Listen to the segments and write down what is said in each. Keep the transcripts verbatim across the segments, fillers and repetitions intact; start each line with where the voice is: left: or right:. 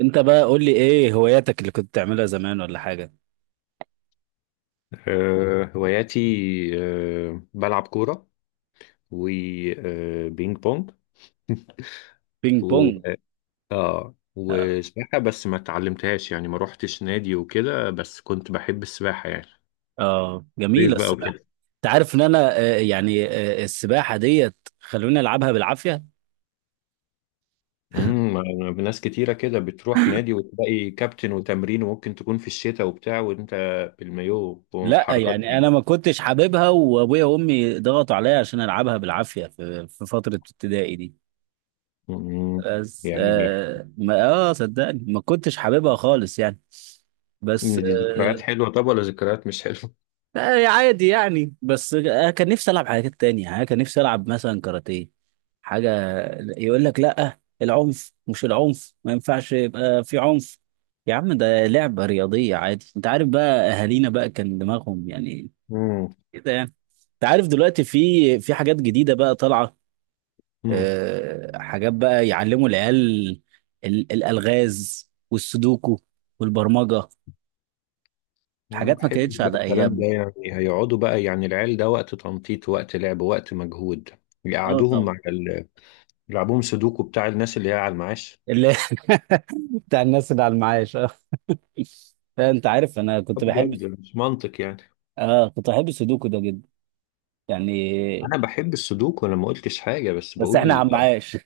right: انت بقى قول لي ايه هواياتك اللي كنت تعملها زمان ولا حاجه؟
left: آه، هواياتي. آه، بلعب كورة وبينج بونج
right: بينج
left: و
right: بونج.
left: اه
right: اه.
left: وسباحة، بس ما اتعلمتهاش يعني، ما روحتش نادي وكده، بس كنت بحب السباحة يعني.
right: آه،
left: صيف
right: جميله
left: بقى
right: السباحه.
left: وكده.
right: انت عارف ان انا، آه، يعني آه، السباحه ديت خلوني العبها بالعافيه.
left: امم أنا ناس كتيرة كده بتروح نادي وتلاقي كابتن وتمرين، وممكن تكون في الشتاء وبتاع، وانت بالمايو
right: لا
left: وحركات
right: يعني
left: بقى.
right: انا ما كنتش حاببها، وابويا وامي ضغطوا عليا عشان العبها بالعافيه في في فتره ابتدائي دي.
left: أمم،
right: بس
left: يعني
right: اه ما- آه، صدقني ما كنتش حاببها خالص يعني. بس
left: دي ذكريات
right: آه،
left: حلوة طب ولا ذكريات مش حلوة؟
right: آه، عادي يعني. بس آه، كان نفسي العب حاجات تانية، يعني كان نفسي العب مثلا كاراتيه، حاجه يقول لك لا العنف، مش العنف ما ينفعش يبقى في عنف. يا عم ده لعبه رياضيه عادي. انت عارف بقى اهالينا بقى كان دماغهم يعني كده يعني. انت عارف دلوقتي في، في حاجات جديده بقى طالعه.
left: امم
right: أه حاجات بقى يعلموا العيال، ال- الالغاز والسودوكو والبرمجه.
left: انا
right: حاجات ما
left: بحب
right: كانتش
left: بقى
right: على
left: الكلام ده،
right: ايام.
left: يعني هيقعدوا بقى يعني العيال ده وقت تنطيط وقت لعب وقت مجهود
right: اه
left: يقعدوهم
right: طبعا.
left: على ال... يلعبوهم سودوكو بتاع الناس اللي هي على المعاش؟
right: اللي بتاع الناس اللي على المعاش آه. لا انت عارف انا
left: آه
right: كنت بحب،
left: بجد مش منطق يعني.
right: اه كنت بحب السودوكو ده جدا يعني.
left: انا بحب السودوكو، انا ما قلتش حاجه، بس
right: بس احنا
left: بقول الأ-
right: عمعاش.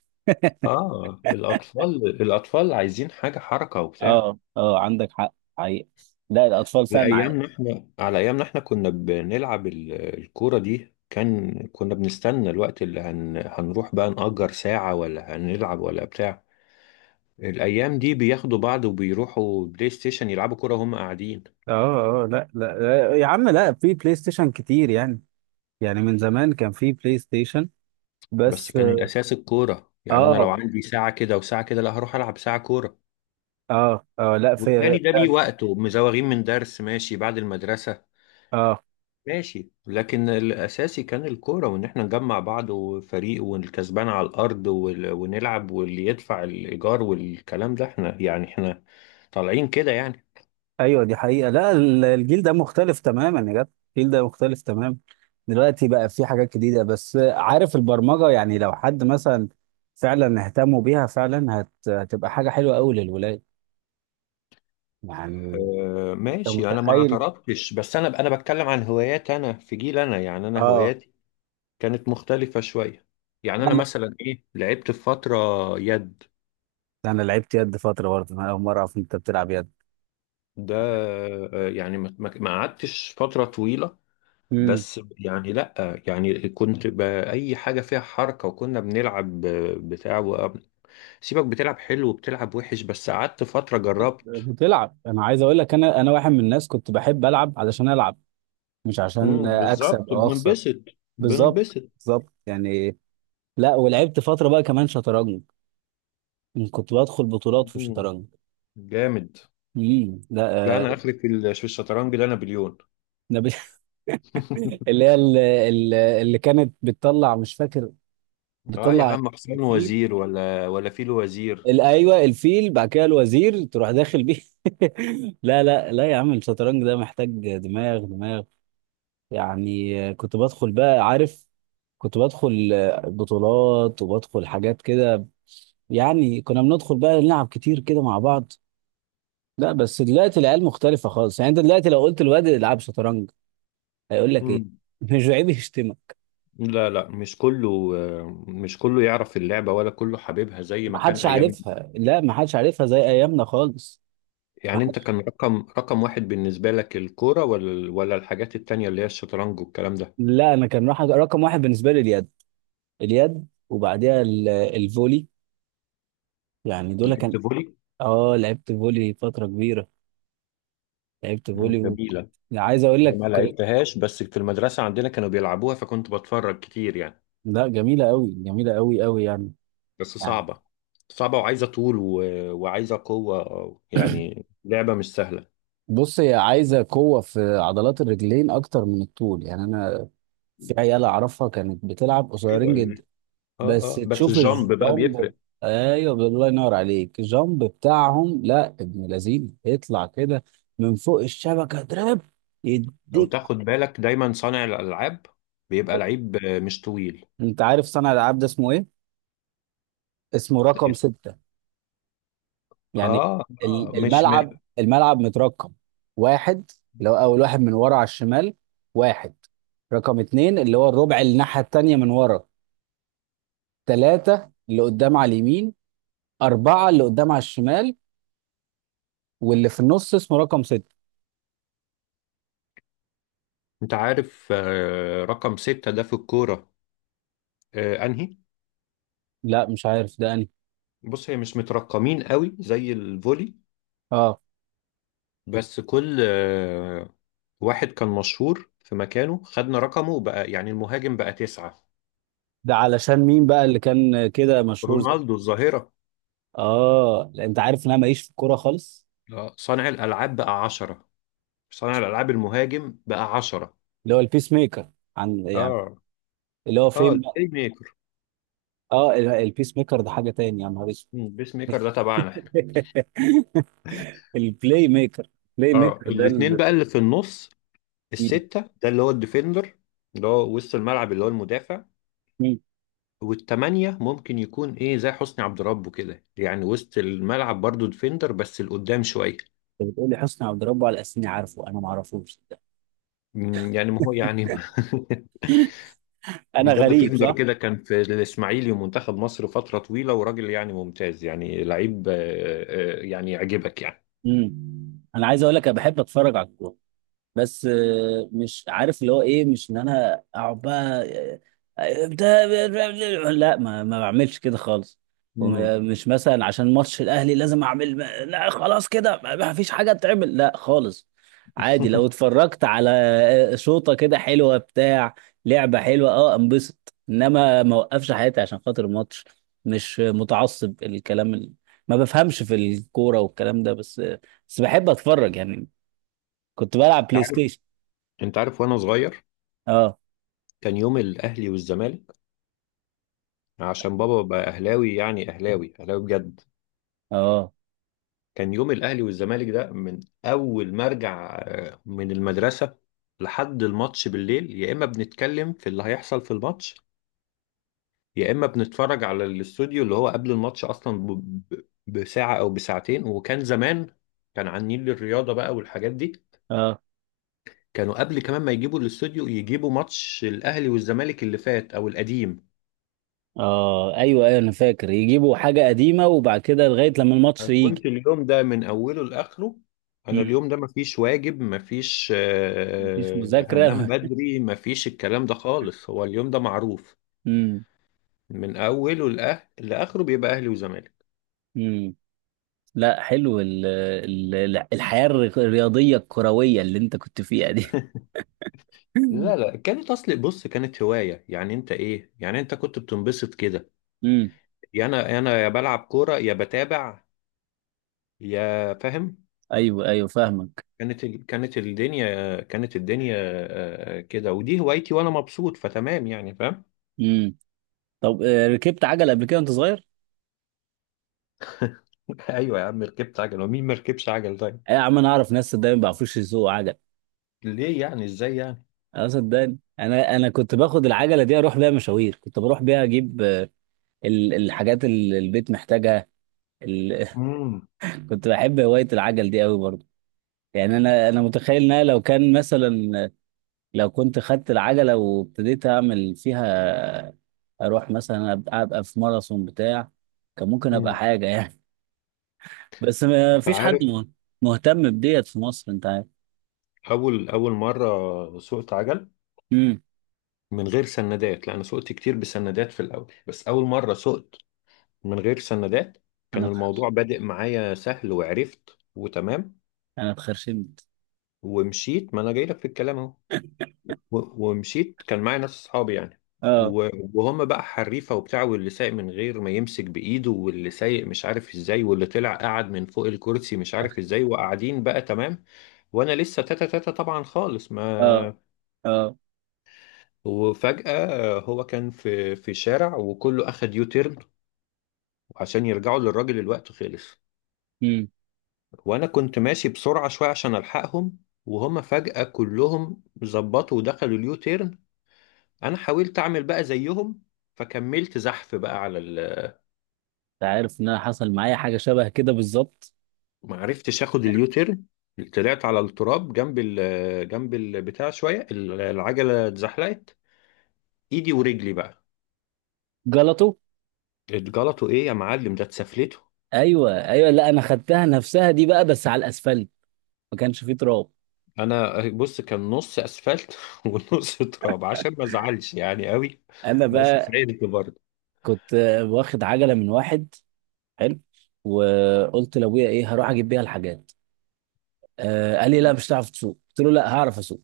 left: اه. الاطفال الاطفال عايزين حاجه حركه وبتاع.
right: اه اه عندك حق حقيقة. لا الاطفال
left: على
right: فعلا عا-
left: ايامنا احنا على ايامنا احنا كنا بنلعب ال- الكوره دي، كان كنا بنستنى الوقت اللي هن... هنروح بقى نأجر ساعه ولا هنلعب ولا بتاع. الأيام دي بياخدوا بعض وبيروحوا بلاي ستيشن يلعبوا كورة وهم قاعدين.
right: اه اه لا لا لا، يا عم لا، في بلاي ستيشن كتير يعني، يعني من زمان كان في بلاي ستيشن.
left: بس
right: بس
left: كان الأساس الكورة، يعني أنا لو
right: اه
left: عندي ساعة كده وساعة كده، لا، هروح ألعب ساعة كورة،
right: اه اه لا في
left: والتاني ده ليه وقته، مزوغين من درس ماشي، بعد المدرسة
right: اه
left: ماشي، لكن الأساسي كان الكورة، وإن إحنا نجمع بعض وفريق والكسبان على الأرض وال- ونلعب، واللي يدفع الإيجار والكلام ده، إحنا يعني إحنا طالعين كده يعني.
right: ايوه دي حقيقة. لا ال- الجيل ده مختلف تماما يا جدع. الجيل ده مختلف تماما. دلوقتي بقى في حاجات جديدة. بس عارف البرمجة، يعني لو حد مثلا فعلا اهتموا بيها فعلا هت... هتبقى حاجة حلوة قوي للولاد يعني.
left: آه،
right: انت
left: ماشي، انا ما
right: متخيل.
left: اعترضتش، بس انا انا بتكلم عن هوايات، انا في جيل انا، يعني انا
right: اه.
left: هواياتي كانت مختلفة شوية. يعني أنا
right: انا
left: مثلا إيه، لعبت في فترة يد.
right: انا لعبت يد فترة برضه. انا اول مرة اعرف إن انت بتلعب يد.
left: ده آه، يعني ما ما- ما قعدتش فترة طويلة،
right: امم.
left: بس يعني لأ، يعني كنت بأي حاجة فيها حركة، وكنا بنلعب آه، بتاع و- سيبك، بتلعب حلو وبتلعب وحش، بس قعدت فترة جربت.
right: بتلعب. انا عايز اقول لك انا انا واحد من الناس كنت بحب العب علشان العب، مش عشان
left: مم، بالظبط
right: اكسب او اخسر.
left: بننبسط،
right: بالظبط.
left: بننبسط.
right: بالظبط يعني. لا ولعبت فترة بقى كمان شطرنج. مم، كنت بدخل بطولات في
left: مم،
right: الشطرنج.
left: جامد.
right: امم. لا
left: لا، أنا
right: آه
left: آخري في ال- في الشطرنج ده نابليون.
right: أنا ب... اللي هي ال- ال- اللي كانت بتطلع، مش فاكر
left: اه يا
right: بتطلع.
left: عم، حسين
right: الفيل،
left: وزير ولا ولا فيل وزير.
right: ال- ايوه الفيل بعد كده الوزير تروح داخل بيه. لا لا لا، يا عم الشطرنج ده محتاج دماغ دماغ يعني. آه، كنت بدخل بقى، عارف. كنت بدخل آه، بطولات وبدخل حاجات كده يعني. كنا بندخل بقى نلعب كتير كده مع بعض. لا بس دلوقتي العيال مختلفة خالص يعني. انت دلوقتي لو قلت الواد العب شطرنج، هيقول لك ايه مش عيب يشتمك.
left: لا لا مش كله، مش كله يعرف اللعبة، ولا كله حبيبها زي ما كان
right: محدش
left: أيام.
right: عارفها. لا، محدش عارفها زي ايامنا خالص.
left: يعني أنت،
right: محدش.
left: كان رقم رقم واحد بالنسبة لك الكورة، ولا ولا الحاجات التانية اللي هي الشطرنج والكلام ده؟
right: لا انا كان راح رقم واحد بالنسبه لي اليد، اليد وبعديها ال- الفولي. يعني دول كان.
left: لعبت فولي.
right: اه لعبت فولي فتره كبيره. لعبت
left: مم،
right: فولي و...
left: جميلة.
right: يعني عايز اقول لك.
left: ما لعبتهاش، بس في المدرسة عندنا كانوا بيلعبوها، فكنت بتفرج كتير يعني.
right: لا جميله قوي جميله قوي قوي يعني،
left: بس
right: يعني.
left: صعبة، صعبة وعايزة طول و... وعايزة قوة، يعني لعبة مش سهلة.
right: بص هي عايزه قوه في عضلات الرجلين اكتر من الطول يعني. انا في عيال اعرفها كانت بتلعب قصيرين
left: ايوه.
right: جدا.
left: اه
right: بس
left: اه، بس
right: تشوف
left: الجامب بقى
right: الجامب.
left: بيفرق.
right: ايوه الله ينور عليك. الجامب بتاعهم لا، ابن لذين يطلع كده من فوق الشبكه دراب
left: لو
right: يديك.
left: تاخد بالك، دايما صانع الألعاب بيبقى لعيب آه، مش طويل.
right: انت عارف صنع الالعاب ده اسمه ايه؟ اسمه رقم ستة يعني.
left: اه اه
right: ال-
left: مش م...
right: الملعب، الملعب مترقم. واحد، اللي هو اول واحد من ورا على الشمال. واحد. رقم اتنين اللي هو الربع، اللي الناحيه التانيه من ورا. ثلاثه اللي قدام على اليمين. اربعه اللي قدام على الشمال. واللي في النص اسمه رقم ستة.
left: انت عارف آه، رقم ستة ده في الكورة آه، انهي؟
right: لا مش عارف ده.
left: بص، هي مش مترقمين قوي زي الفولي،
right: اه
left: بس كل آه، واحد كان مشهور في مكانه، خدنا رقمه وبقى يعني المهاجم بقى تسعة.
right: ده علشان مين بقى اللي كان كده مشهور زي؟
left: رونالدو الظاهرة.
right: اه لا، انت عارف ان انا ماليش في الكوره خالص.
left: آه، صانع الألعاب بقى عشرة، صانع الألعاب المهاجم بقى عشرة.
right: اللي هو البيس ميكر، عن يعني،
left: اه
right: اللي هو
left: اه،
right: فين بقى؟
left: البلاي ميكر.
right: اه، ال- البيس ميكر ده حاجه تاني يا نهار اسود.
left: مم، البيس ميكر ده تبعنا احنا.
right: البلاي ميكر. البلاي
left: اه،
right: ميكر ده
left: الاتنين
right: ال...
left: بقى اللي في النص،
right: مم.
left: الستة ده اللي هو الديفندر، اللي هو وسط الملعب، اللي هو المدافع.
right: مم.
left: والتمانية ممكن يكون ايه زي حسني عبد ربه كده، يعني وسط الملعب برضو ديفندر بس لقدام شوية.
right: انت بتقول لي حسني عبد ربه على اساس اني عارفه؟ انا ما اعرفوش.
left: مم، يعني ما هو يعني.
right: انا
left: ده
right: غريب،
left: ديفندر
right: صح؟
left: كده، كان في الاسماعيلي ومنتخب مصر فترة طويلة، وراجل يعني ممتاز، يعني لعيب آه، آه، يعني يعجبك يعني.
right: مم. انا عايز اقول لك انا بحب اتفرج على الكوره. بس آه، مش عارف اللي هو ايه، مش ان انا اقعد بقى آه، آه، بتاع- لا ما ما بعملش كده خالص.
left: مم.
right: ومش مثلا عشان ماتش الاهلي لازم اعمل. لا خلاص كده ما ما فيش حاجه تعمل، لا خالص. عادي لو اتفرجت على آه، شوطه كده حلوه بتاع، لعبه حلوه، اه، انبسط. انما ما اوقفش حياتي عشان خاطر الماتش. مش متعصب. الكلام ال... ما بفهمش في الكوره والكلام ده، بس بس بحب اتفرج يعني. كنت بلعب بلاي
left: عارف.
right: ستيشن.
left: انت عارف، وانا صغير
right: اه.
left: كان يوم الاهلي والزمالك، عشان بابا بقى اهلاوي، يعني اهلاوي اهلاوي بجد.
right: اه.
left: كان يوم الاهلي والزمالك ده من اول ما ارجع آه، من المدرسه لحد الماتش بالليل، يا اما بنتكلم في اللي هيحصل في الماتش، يا اما بنتفرج على الاستوديو اللي هو قبل الماتش اصلا ب- ب- بساعه او بساعتين، وكان زمان كان عن نيل الرياضه بقى والحاجات دي.
right: اه.
left: كانوا قبل كمان ما يجيبوا الاستوديو يجيبوا ماتش الاهلي والزمالك اللي فات او القديم.
right: اه ايوه ايوه انا فاكر يجيبوا حاجه قديمه، وبعد كده لغايه لما الماتش
left: أنا
right: يجي.
left: كنت اليوم ده من أوله لآخره. أنا
right: مم.
left: اليوم ده مفيش واجب، مفيش
right: مفيش
left: آه، هننام
right: مذاكره.
left: بدري، مفيش الكلام ده خالص، هو اليوم ده معروف
right: امم.
left: من أوله لآخ- لآخره بيبقى أهلي وزمالك.
right: امم. لا حلو ال ال ال- الحياه الري- الرياضيه الكرويه اللي انت كنت فيها دي.
left: لا لا، كانت، أصل بص كانت هواية، يعني أنت إيه، يعني أنت كنت بتنبسط كده،
right: امم.
left: يا أنا. أنا يا بلعب كورة يا بتابع، يا فاهم.
right: ايوه ايوه فاهمك.
left: كانت ال... كانت الدنيا، كانت الدنيا آه، كده، ودي هوايتي وأنا مبسوط فتمام، يعني فاهم.
right: امم. طب آه، ركبت عجل قبل كده وانت صغير؟
left: ايوه يا عم، ركبت عجل ومين ما ركبش عجل طيب؟
right: يا عم انا اعرف ناس صدقني ما بيعرفوش يسوقوا عجل.
left: ليه يعني ازاي يعني؟
right: اه صدقني انا انا كنت باخد العجله دي اروح بيها مشاوير. كنت بروح بيها اجيب آه، ال- الحاجات اللي البيت محتاجها، ال...
left: امم.
right: كنت بحب هواية العجل دي قوي برضه، يعني. انا انا متخيل ان انا لو كان مثلا، لو كنت خدت العجلة وابتديت اعمل فيها، اروح مثلا ابقى, أبقى في ماراثون بتاع، كان ممكن ابقى
left: مم.
right: حاجة يعني. بس ما
left: انت
right: فيش حد
left: عارف،
right: مه- مهتم بديت في مصر. انت عارف.
left: اول اول مره سوقت عجل
right: امم.
left: من غير سندات، لان سوقت كتير بسندات في الاول، بس اول مره سوقت من غير سندات
right: انا
left: كان
right: اتخ-
left: الموضوع بادئ معايا سهل، وعرفت وتمام
right: انا اتخرشمت.
left: ومشيت، ما انا جاي لك في الكلام اهو. و- ومشيت، كان معايا ناس اصحابي يعني
right: اه
left: و- وهم بقى حريفه وبتاع، واللي سايق من غير ما يمسك بايده، واللي سايق مش عارف ازاي، واللي طلع قعد من فوق الكرسي مش عارف ازاي، وقاعدين بقى تمام، وانا لسه تاتا تاتا طبعا خالص
right: اه.
left: ما.
right: اه.
left: وفجأة هو كان في في شارع وكله اخد يو تيرن عشان يرجعوا للراجل، الوقت خلص،
right: امم.
left: وانا كنت ماشي بسرعة شوية عشان الحقهم، وهم فجأة كلهم ظبطوا ودخلوا اليو تيرن. انا حاولت اعمل بقى زيهم، فكملت زحف بقى على ال...
right: انت عارف ان انا حصل معايا حاجة شبه كده بالظبط.
left: ما عرفتش اخد اليوتيرن، طلعت على التراب جنب ال... جنب البتاع شويه، ال- العجله اتزحلقت، ايدي ورجلي بقى
right: جلطه.
left: اتجلطوا، ايه يا معلم ده اتسفلته.
right: ايوه ايوه لا، انا خدتها نفسها دي بقى بس على الاسفلت. ما كانش فيه تراب.
left: انا بص، كان نص اسفلت ونص تراب، عشان ما ازعلش يعني قوي،
right: انا
left: بس
right: بقى
left: سعيد برضه.
right: كنت واخد عجله من واحد حلو، وقلت لابويا ايه هروح اجيب بيها الحاجات. آه قال لي لا مش هتعرف تسوق. قلت له لا هعرف اسوق.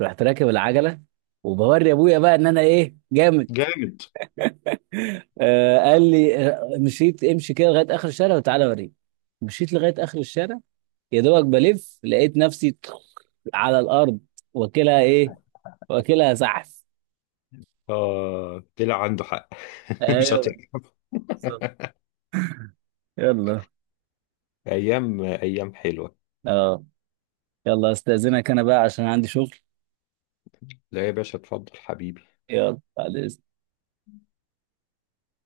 right: رحت راكب العجله، وبوري ابويا بقى ان انا ايه جامد.
left: جامد.
right: آه قال لي آه، مشيت، امشي كده لغايه اخر الشارع وتعالى اوريك. مشيت لغايه اخر الشارع، يا دوبك بلف لقيت نفسي على الارض. واكلها ايه؟ واكلها زحف.
left: اه طلع عنده حق. مش
right: ايوه.
left: هتعرف.
right: بالظبط. يلا.
left: ايام ايام حلوه.
right: اه. يلا استاذنك انا بقى عشان عندي شغل.
left: لا يا باشا، اتفضل حبيبي.
right: يلا على